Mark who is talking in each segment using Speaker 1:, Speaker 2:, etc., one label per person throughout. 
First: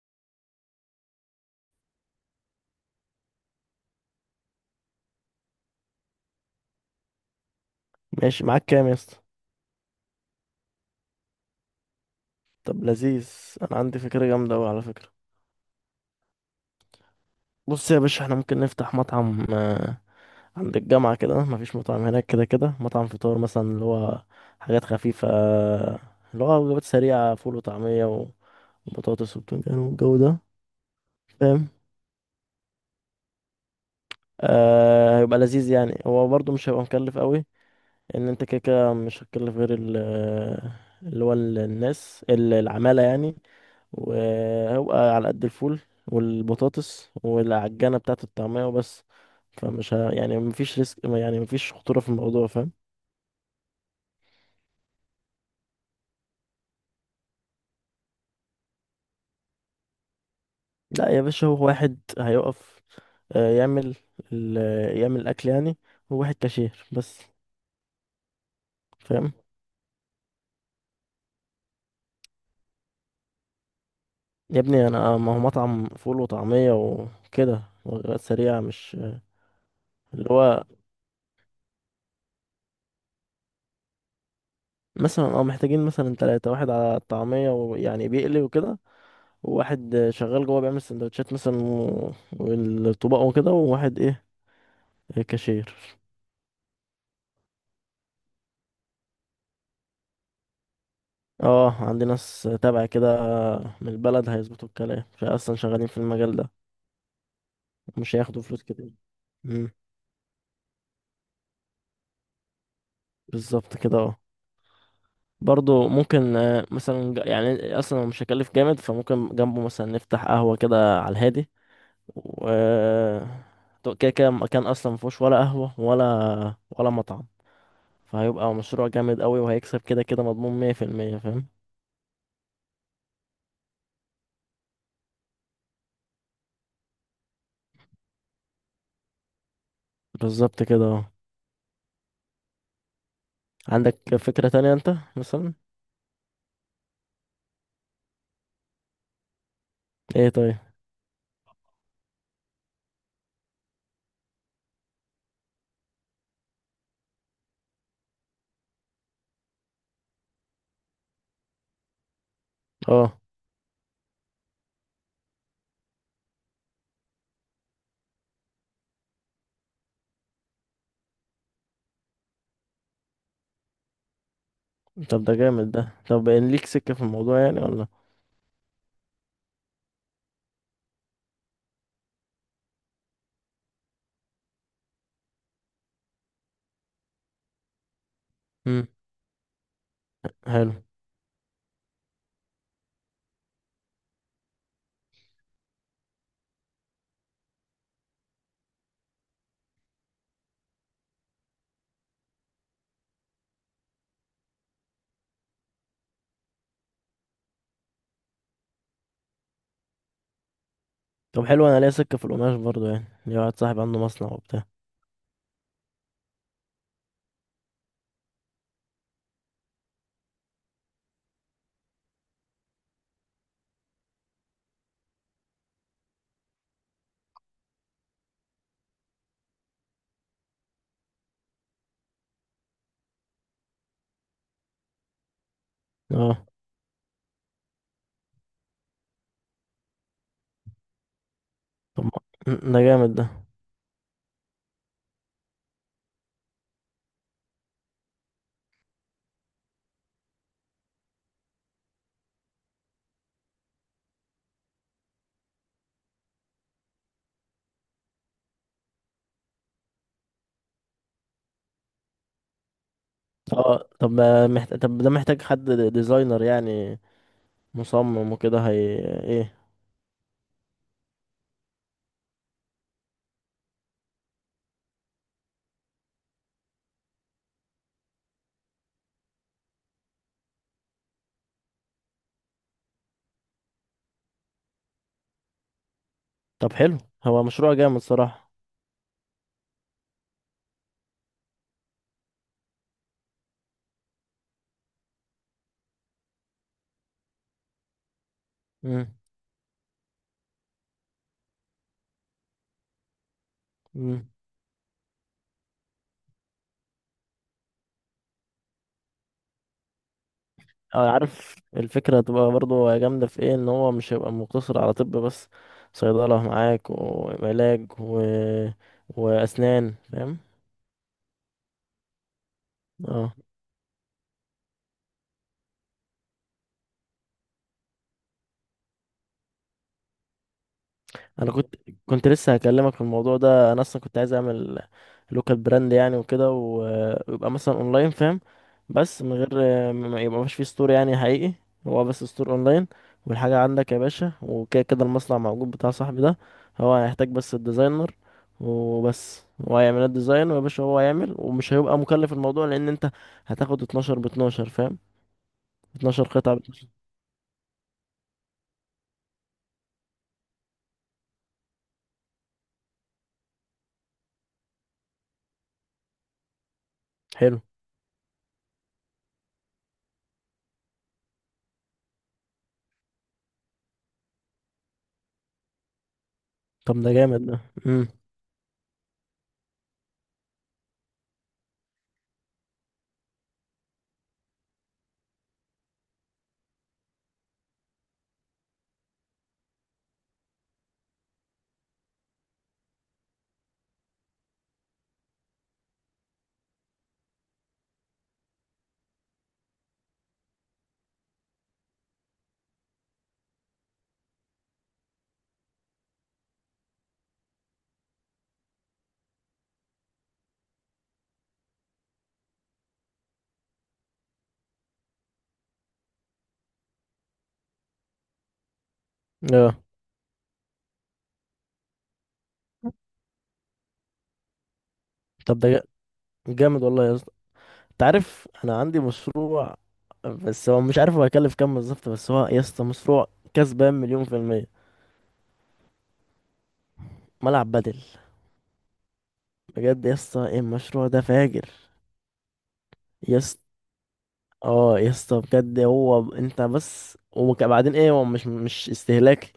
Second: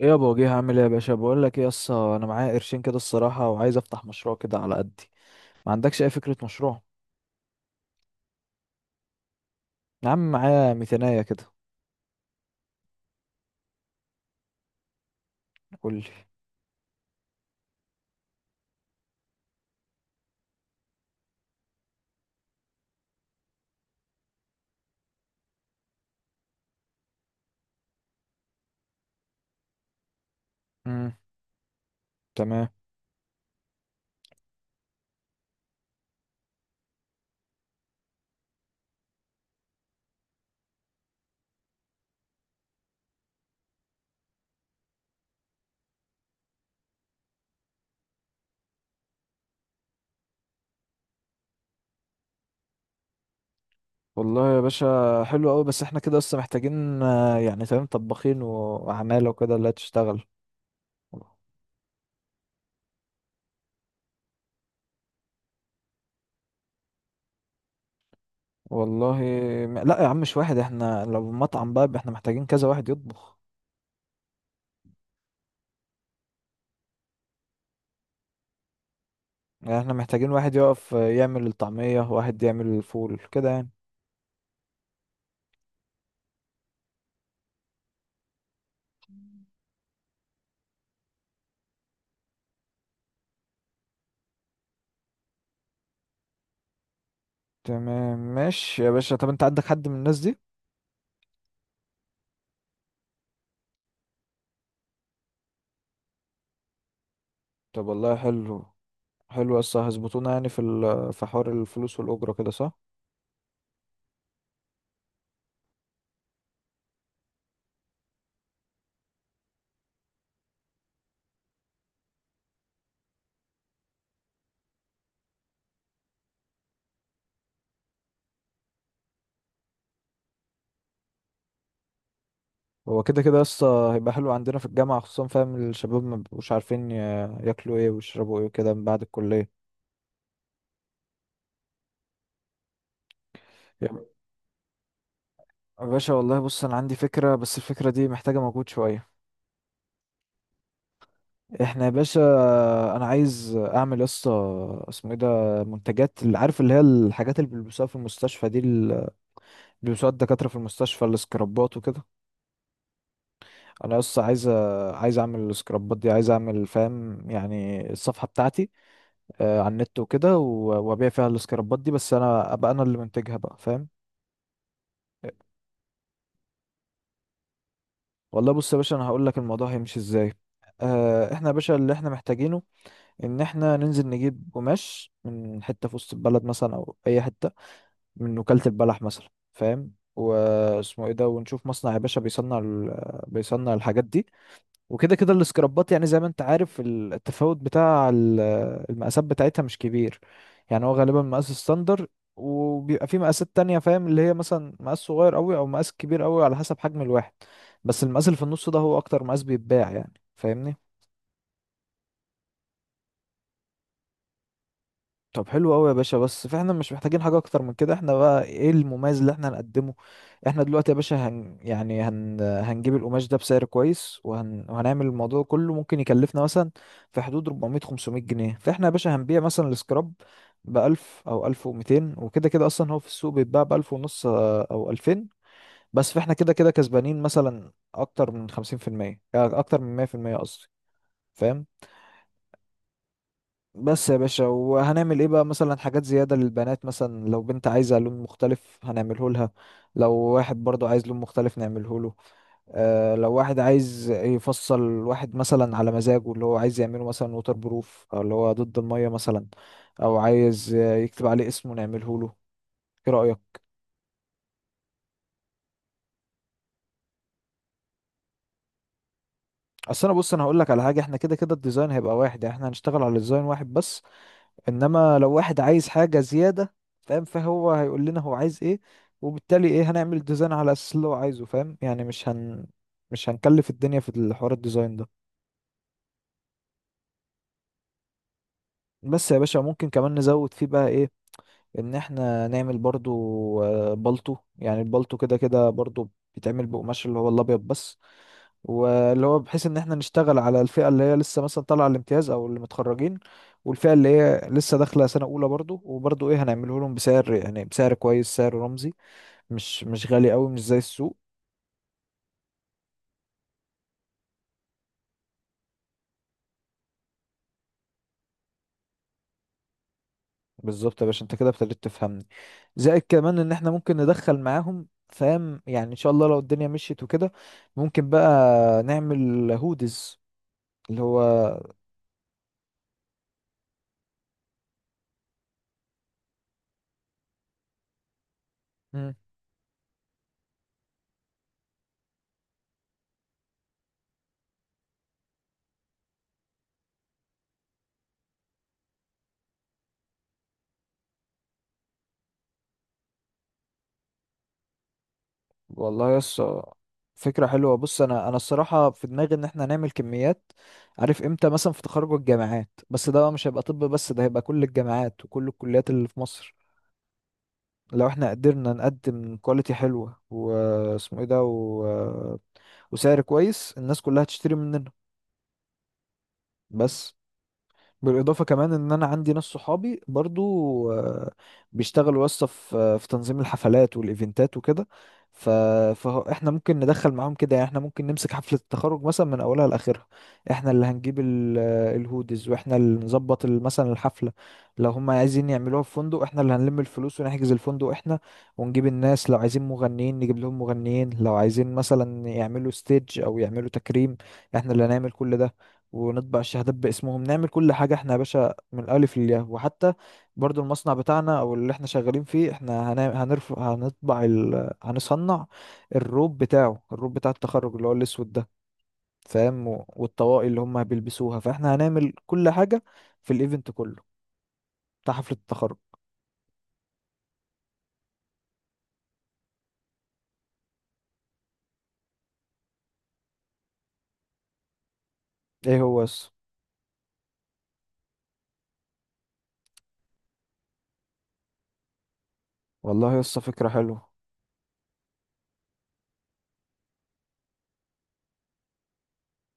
Speaker 1: ايه يا ابو وجيه؟ هعمل ايه يا باشا؟ بقول لك ايه يسا، انا معايا قرشين كده الصراحه وعايز افتح مشروع كده على قدي. ما عندكش اي فكره مشروع؟
Speaker 2: ماشي معاك كام يا اسطى؟
Speaker 1: يا عم معايا ميتينية كده.
Speaker 2: طب لذيذ. انا عندي فكره جامده قوي على فكره.
Speaker 1: قول لي.
Speaker 2: بص يا باشا احنا ممكن نفتح مطعم عند الجامعه كده، مفيش مطعم هناك. كده كده مطعم فطار مثلا، اللي هو حاجات خفيفه، اللي هو وجبات سريعه، فول وطعميه وبطاطس وبتنجان والجو ده.
Speaker 1: امم.
Speaker 2: فاهم؟
Speaker 1: تمام.
Speaker 2: آه، هيبقى لذيذ يعني. هو برضه مش هيبقى مكلف قوي، ان انت كده كده مش هتكلف غير الناس، العماله يعني، وهو على قد الفول والبطاطس والعجانة بتاعة الطعمية وبس. يعني مفيش ريسك، يعني مفيش خطورة في الموضوع. فاهم؟
Speaker 1: والله يا باشا حلو قوي، بس احنا كده لسه محتاجين يعني تمام طباخين وعماله وكده اللي هتشتغل.
Speaker 2: لا يا باشا، هو واحد هيقف يعمل ال... يعمل الأكل يعني. هو واحد كاشير بس.
Speaker 1: والله.
Speaker 2: فاهم؟
Speaker 1: لا يا عم مش واحد، احنا لو مطعم بقى احنا محتاجين كذا واحد يطبخ.
Speaker 2: يا ابني أنا ما هو مطعم فول وطعمية وكده، وجبات سريعة مش
Speaker 1: يعني احنا محتاجين
Speaker 2: اللي
Speaker 1: واحد
Speaker 2: هو.
Speaker 1: يقف يعمل الطعميه، واحد يعمل الفول كده يعني.
Speaker 2: مثلا اه، محتاجين مثلا تلاتة، واحد على الطعمية ويعني بيقلي وكده، واحد شغال جوه بيعمل سندوتشات مثلا والطباق وكده، وواحد ايه، كاشير.
Speaker 1: تمام ماشي يا باشا، طب انت عندك حد من الناس دي؟
Speaker 2: اه عندي ناس تابع كده من البلد هيظبطوا الكلام فاصلا، شغالين في المجال ده.
Speaker 1: طب والله
Speaker 2: مش هياخدوا فلوس
Speaker 1: حلو.
Speaker 2: كتير.
Speaker 1: حلو،
Speaker 2: امم،
Speaker 1: لسه هيظبطونا يعني في حوار الفلوس والأجرة كده، صح؟
Speaker 2: بالظبط كده اه. برضو ممكن مثلا يعني اصلا هو مش هيكلف جامد، فممكن جنبه مثلا نفتح قهوة كده على الهادي و كده كده مكان اصلا مفيهوش ولا قهوة ولا مطعم. فهيبقى مشروع جامد قوي، وهيكسب كده كده، مضمون مية في المية. فاهم؟
Speaker 1: هو كده كده لسه هيبقى حلو عندنا في الجامعة خصوصا، فاهم؟ الشباب ما بيبقوش عارفين ياكلوا ايه ويشربوا ايه كده من بعد الكلية.
Speaker 2: بالظبط كده اه.
Speaker 1: يا
Speaker 2: عندك فكرة تانية انت مثلا؟
Speaker 1: يا باشا والله بص انا عندي فكرة، بس الفكرة دي محتاجة مجهود شوية.
Speaker 2: ايه؟ طيب.
Speaker 1: احنا يا باشا، انا عايز اعمل لسه، اسمه ايه ده، منتجات، اللي عارف اللي هي الحاجات اللي بيلبسوها في المستشفى دي، اللي بيلبسوها الدكاترة في المستشفى، السكرابات وكده.
Speaker 2: اه،
Speaker 1: انا بس عايز، عايز اعمل السكرابات دي، عايز اعمل فاهم يعني الصفحه بتاعتي على النت وكده وابيع فيها السكرابات دي، بس انا ابقى انا اللي منتجها بقى، فاهم؟
Speaker 2: طب ده جامد ده. طب ان ليك سكة في الموضوع يعني ولا؟
Speaker 1: والله بص يا باشا، انا هقول لك الموضوع هيمشي ازاي. احنا يا باشا اللي احنا محتاجينه ان احنا ننزل نجيب قماش من حته في وسط البلد مثلا او اي حته من وكاله
Speaker 2: امم،
Speaker 1: البلح مثلا، فاهم،
Speaker 2: حلو.
Speaker 1: واسمه ايه ده، ونشوف مصنع يا باشا بيصنع بيصنع الحاجات دي. وكده كده السكرابات، يعني زي ما انت عارف التفاوت بتاع المقاسات بتاعتها مش كبير. يعني هو غالبا مقاس ستاندر، وبيبقى في مقاسات تانية، فاهم، اللي هي مثلا مقاس صغير قوي او مقاس كبير قوي على حسب حجم الواحد. بس المقاس اللي في النص ده هو اكتر مقاس بيتباع، يعني فاهمني.
Speaker 2: طب حلو. انا ليا سكة في القماش برضو، يعني ليا واحد صاحبي عنده مصنع وبتاع.
Speaker 1: طب حلو قوي يا باشا، بس فاحنا مش محتاجين حاجة اكتر من كده. احنا بقى ايه المميز اللي احنا هنقدمه؟ احنا دلوقتي يا باشا هن يعني هن هنجيب القماش ده بسعر كويس وهنعمل الموضوع كله، ممكن يكلفنا مثلا في حدود 400 500 جنيه. فاحنا يا باشا هنبيع مثلا السكراب ب 1000 او 1200، وكده كده اصلا هو في السوق بيتباع ب 1000 ونص او 2000. بس فاحنا
Speaker 2: اه،
Speaker 1: كده كده كسبانين مثلا اكتر من 50%، اكتر من 100% قصدي، فاهم؟
Speaker 2: طب ما- م- ده جامد ده.
Speaker 1: بس يا باشا، وهنعمل ايه بقى؟ مثلا حاجات زيادة للبنات، مثلا لو بنت عايزة لون مختلف هنعمله لها، لو واحد برضو عايز لون مختلف نعمله له. آه، لو واحد عايز يفصل واحد مثلا على مزاجه، اللي هو عايز يعمله مثلا ووتر بروف او اللي هو ضد المية مثلا، او عايز يكتب عليه اسمه نعمله له. ايه رأيك؟
Speaker 2: اه، طب ما محت... طب ده محتاج حد ديزاينر يعني، مصمم وكده. هي ايه؟
Speaker 1: اصل انا بص، انا هقول لك على حاجة. احنا كده كده الديزاين هيبقى واحد، يعني احنا هنشتغل على ديزاين واحد بس. انما لو واحد عايز حاجة زيادة، فاهم، فهو هيقول لنا هو عايز ايه، وبالتالي ايه هنعمل ديزاين على اساس اللي هو عايزه، فاهم يعني. مش هنكلف الدنيا في الحوار الديزاين ده.
Speaker 2: طب حلو. هو مشروع جامد صراحة.
Speaker 1: بس يا باشا، ممكن كمان نزود فيه بقى ايه؟ ان احنا نعمل برضو بالطو، يعني البالطو كده كده برضو بيتعمل بقماش اللي هو الابيض بس. واللي هو بحيث ان احنا نشتغل على الفئة اللي هي لسه مثلا طالعة الامتياز او اللي متخرجين، والفئة اللي
Speaker 2: امم.
Speaker 1: هي لسه داخلة سنة أولى برضو. وبرضو إيه، هنعمله لهم بسعر يعني بسعر كويس، سعر رمزي، مش غالي قوي، مش زي
Speaker 2: أو
Speaker 1: السوق.
Speaker 2: عارف الفكرة هتبقى برضو جامدة في ايه؟ ان هو مش هيبقى مقتصر على طب بس، صيدلة معاك وعلاج وأسنان. فاهم؟
Speaker 1: بالظبط يا باشا، انت كده ابتديت تفهمني. زائد
Speaker 2: اه،
Speaker 1: كمان ان احنا ممكن ندخل معاهم، فاهم يعني، ان شاء الله لو الدنيا مشيت وكده، ممكن بقى نعمل هودز اللي هو.
Speaker 2: انا كنت كنت لسه هكلمك في الموضوع ده. انا اصلا كنت عايز اعمل لوكال براند يعني وكده، ويبقى مثلا اونلاين. فاهم؟
Speaker 1: مم.
Speaker 2: بس من غير ما يبقى، مش فيه ستور يعني حقيقي. هو بس ستور اونلاين، والحاجه عندك يا باشا، وكده كده المصنع موجود بتاع صاحبي ده. هو هيحتاج بس الديزاينر وبس، هو هيعمل الديزاين، ويا باشا هو هيعمل ومش هيبقى مكلف الموضوع، لان انت هتاخد 12 ب 12. فاهم؟
Speaker 1: والله
Speaker 2: 12
Speaker 1: يس،
Speaker 2: قطعه ب 12.
Speaker 1: فكرة حلوة. بص انا الصراحة في دماغي ان احنا نعمل كميات، عارف امتى؟ مثلا في تخرج الجامعات، بس ده بقى مش هيبقى طب بس، ده هيبقى كل الجامعات وكل الكليات اللي في مصر.
Speaker 2: حلو.
Speaker 1: لو احنا قدرنا نقدم كواليتي حلوة، واسمه ايه ده، وسعر كويس، الناس كلها هتشتري مننا
Speaker 2: طب ده
Speaker 1: بس.
Speaker 2: جامد ده. امم.
Speaker 1: بالاضافه كمان ان انا عندي ناس صحابي برضو آه، بيشتغلوا يسطا في في تنظيم الحفلات والايفنتات وكده. ف... فاحنا ممكن ندخل معاهم كده، يعني احنا ممكن نمسك حفله التخرج مثلا من اولها لاخرها. احنا اللي هنجيب الهودز، واحنا اللي نظبط مثلا الحفله. لو هم عايزين يعملوها في فندق، احنا اللي هنلم الفلوس ونحجز الفندق احنا، ونجيب الناس. لو عايزين مغنيين نجيب لهم مغنيين، لو عايزين مثلا يعملوا ستيج او يعملوا تكريم، احنا اللي هنعمل كل ده، ونطبع الشهادات باسمهم، نعمل كل حاجة احنا يا باشا من الألف للياء. وحتى برضو المصنع بتاعنا أو اللي احنا شغالين فيه، احنا هنعمل، هنرفع، هنطبع هنصنع الروب بتاعه، الروب بتاع التخرج اللي هو الأسود ده، فاهم،
Speaker 2: اه،
Speaker 1: والطواقي اللي هم بيلبسوها. فاحنا هنعمل كل حاجة في الإيفنت كله بتاع حفلة
Speaker 2: طب ده
Speaker 1: التخرج.
Speaker 2: جا- جامد والله يا اسطى. تعرف انا عندي مشروع؟ بس هو مش عارف هو هيكلف كام بالظبط. بس هو يا اسطى مشروع كسبان مليون في المية:
Speaker 1: ايه هو يس؟
Speaker 2: ملعب بدل. بجد يا اسطى، إيه المشروع ده فاجر!
Speaker 1: والله يس
Speaker 2: يا
Speaker 1: فكرة حلوة.
Speaker 2: اه يا اسطى بجد. هو انت بس، وبعدين ايه، هو مش استهلاك.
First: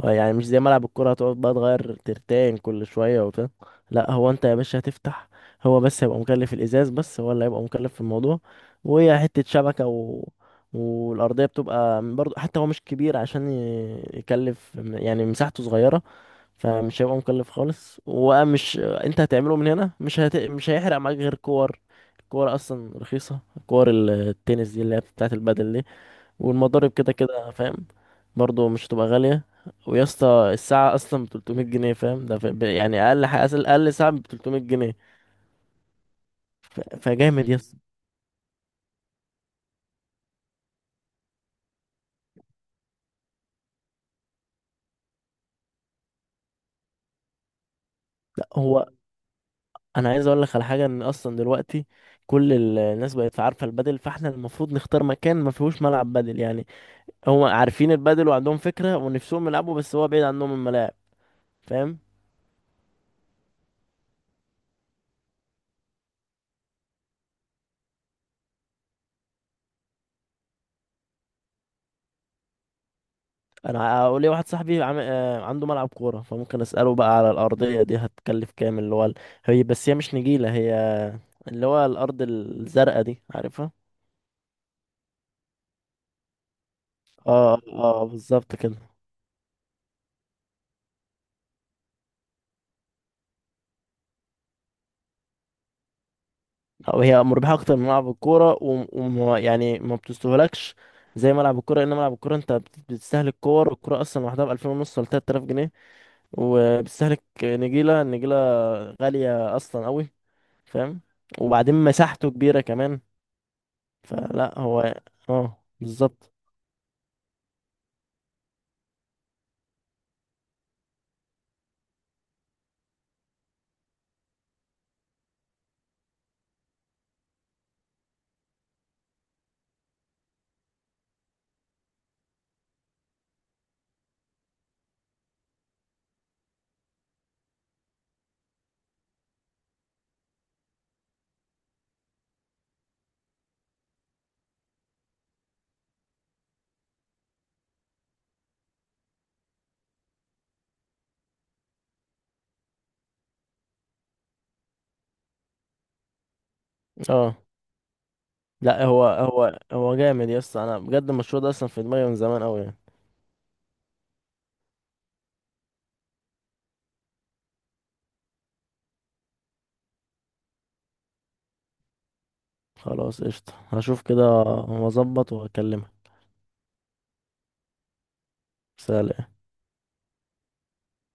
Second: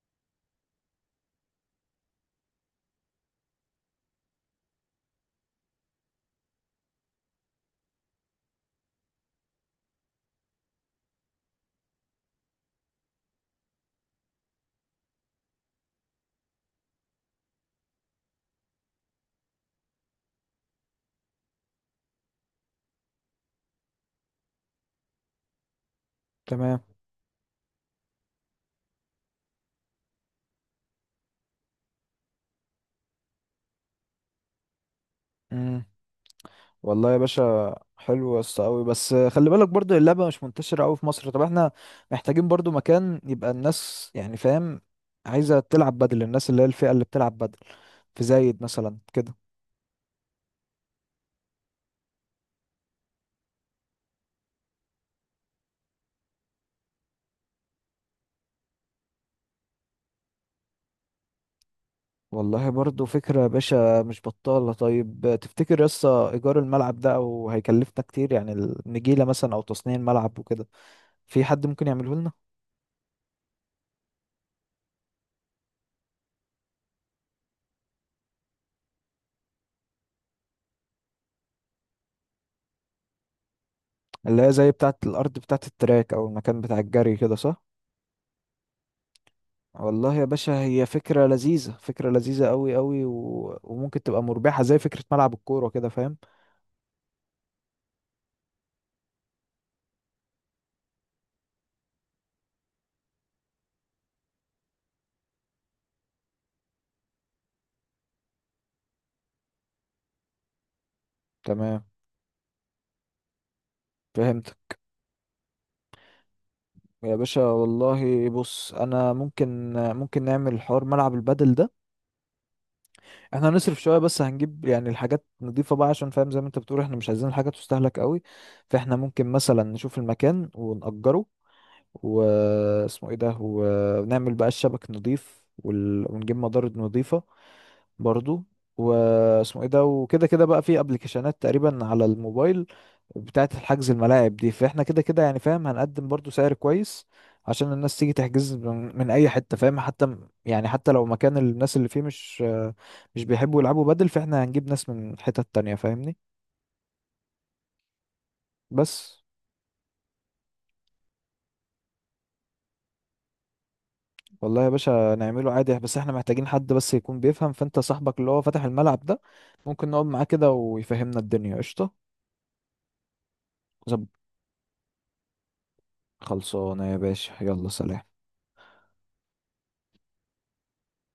Speaker 2: هو يعني مش زي ملعب الكرة، هتقعد بقى تغير ترتين كل شوية وبتاع. لا، هو انت يا باشا هتفتح، هو بس هيبقى مكلف الازاز، بس هو اللي هيبقى مكلف في الموضوع، وهي حتة شبكة. والأرضية بتبقى برضه حتى، هو مش كبير عشان يكلف، يعني مساحته صغيرة. فمش هيبقى مكلف خالص. ومش انت هتعمله من هنا، مش هيحرق معاك غير كور. الكور اصلا رخيصه، كور التنس دي اللي هي بتاعه البدل دي.
Speaker 1: تمام.
Speaker 2: والمضارب كده كده. فاهم؟ برضو مش هتبقى غاليه. ويا اسطى الساعه اصلا ب 300 جنيه. فاهم؟ يعني اقل حاجه، اقل ساعه ب 300 جنيه
Speaker 1: مم.
Speaker 2: ف...
Speaker 1: والله يا
Speaker 2: فجامد يا
Speaker 1: باشا
Speaker 2: اسطى.
Speaker 1: حلو يا اسطى قوي، بس خلي بالك برضو اللعبه مش منتشره قوي في مصر. طب احنا محتاجين برضو مكان يبقى الناس يعني، فاهم، عايزه تلعب بدل، الناس اللي هي الفئه اللي بتلعب بدل، في
Speaker 2: لا،
Speaker 1: زايد
Speaker 2: هو
Speaker 1: مثلا كده.
Speaker 2: انا عايز اقول لك على حاجه. ان اصلا دلوقتي كل الناس بقت عارفه البدل، فاحنا المفروض نختار مكان ما فيهوش ملعب بدل يعني. هم عارفين البادل وعندهم فكرة ونفسهم يلعبوا، بس هو بعيد عنهم الملاعب. فاهم؟
Speaker 1: والله برضو فكره يا باشا مش بطاله. طيب تفتكر يا اسطى ايجار الملعب ده او هيكلفنا كتير؟ يعني النجيله مثلا او تصنيع الملعب وكده، في حد ممكن يعمله لنا؟
Speaker 2: انا هقول لي واحد صاحبي عم... آه، عنده ملعب كورة، فممكن اسأله بقى على الأرضية دي هتكلف كام، اللي هو هي. بس هي مش نجيلة، هي اللي هو الأرض الزرقاء دي، عارفها؟
Speaker 1: اللي هي زي بتاعه الارض بتاعه التراك او المكان بتاع الجري كده،
Speaker 2: اه اه،
Speaker 1: صح؟
Speaker 2: آه، بالظبط كده.
Speaker 1: والله يا باشا هي فكرة لذيذة، فكرة لذيذة قوي قوي، وممكن تبقى مربحة زي فكرة ملعب الكورة كده، فاهم؟
Speaker 2: أو هي مربحة اكتر من ملعب الكورة، ويعني ما بتستهلكش زي ملعب الكورة، لان ملعب الكورة انت بتستهلك كور الكورة اصلا لوحدها ب 2500 ونص ولا 3000 جنيه. وبتستهلك نجيلة. النجيلة غالية اصلا قوي. فاهم؟ وبعدين
Speaker 1: تمام،
Speaker 2: مساحته كبيرة كمان. فلا
Speaker 1: فهمتك.
Speaker 2: هو. اه، بالظبط.
Speaker 1: يا باشا والله بص، انا ممكن، ممكن نعمل حوار ملعب البدل ده. احنا هنصرف شوية، بس هنجيب يعني الحاجات نضيفة بقى، عشان فاهم زي ما انت بتقول احنا مش عايزين الحاجة تستهلك قوي. فاحنا ممكن مثلا نشوف المكان ونأجره، واسمه ايه ده، ونعمل بقى الشبك نضيف ونجيب مضارب نضيفة برضو، واسمه ايه ده. وكده كده بقى في ابلكيشنات تقريبا على الموبايل بتاعة الحجز الملاعب دي، فاحنا كده كده يعني فاهم هنقدم برضو سعر كويس عشان الناس تيجي تحجز من اي حتة، فاهم؟ حتى يعني حتى لو مكان الناس اللي فيه مش بيحبوا يلعبوا بدل، فاحنا هنجيب ناس من حتت تانية، فاهمني؟
Speaker 2: اه، لا هو
Speaker 1: بس.
Speaker 2: هو جامد يا اسطى. انا بجد المشروع ده اصلا في دماغي من زمان قوي يعني.
Speaker 1: والله يا باشا نعمله عادي، بس احنا محتاجين حد بس يكون بيفهم. فانت صاحبك اللي هو فاتح الملعب ده، ممكن نقعد معاه كده ويفهمنا الدنيا، قشطة؟
Speaker 2: خلاص قشطة، هشوف
Speaker 1: زب.
Speaker 2: كده واظبط واكلمك.
Speaker 1: خلصانة يا باشا، يلا سلام.
Speaker 2: سلام.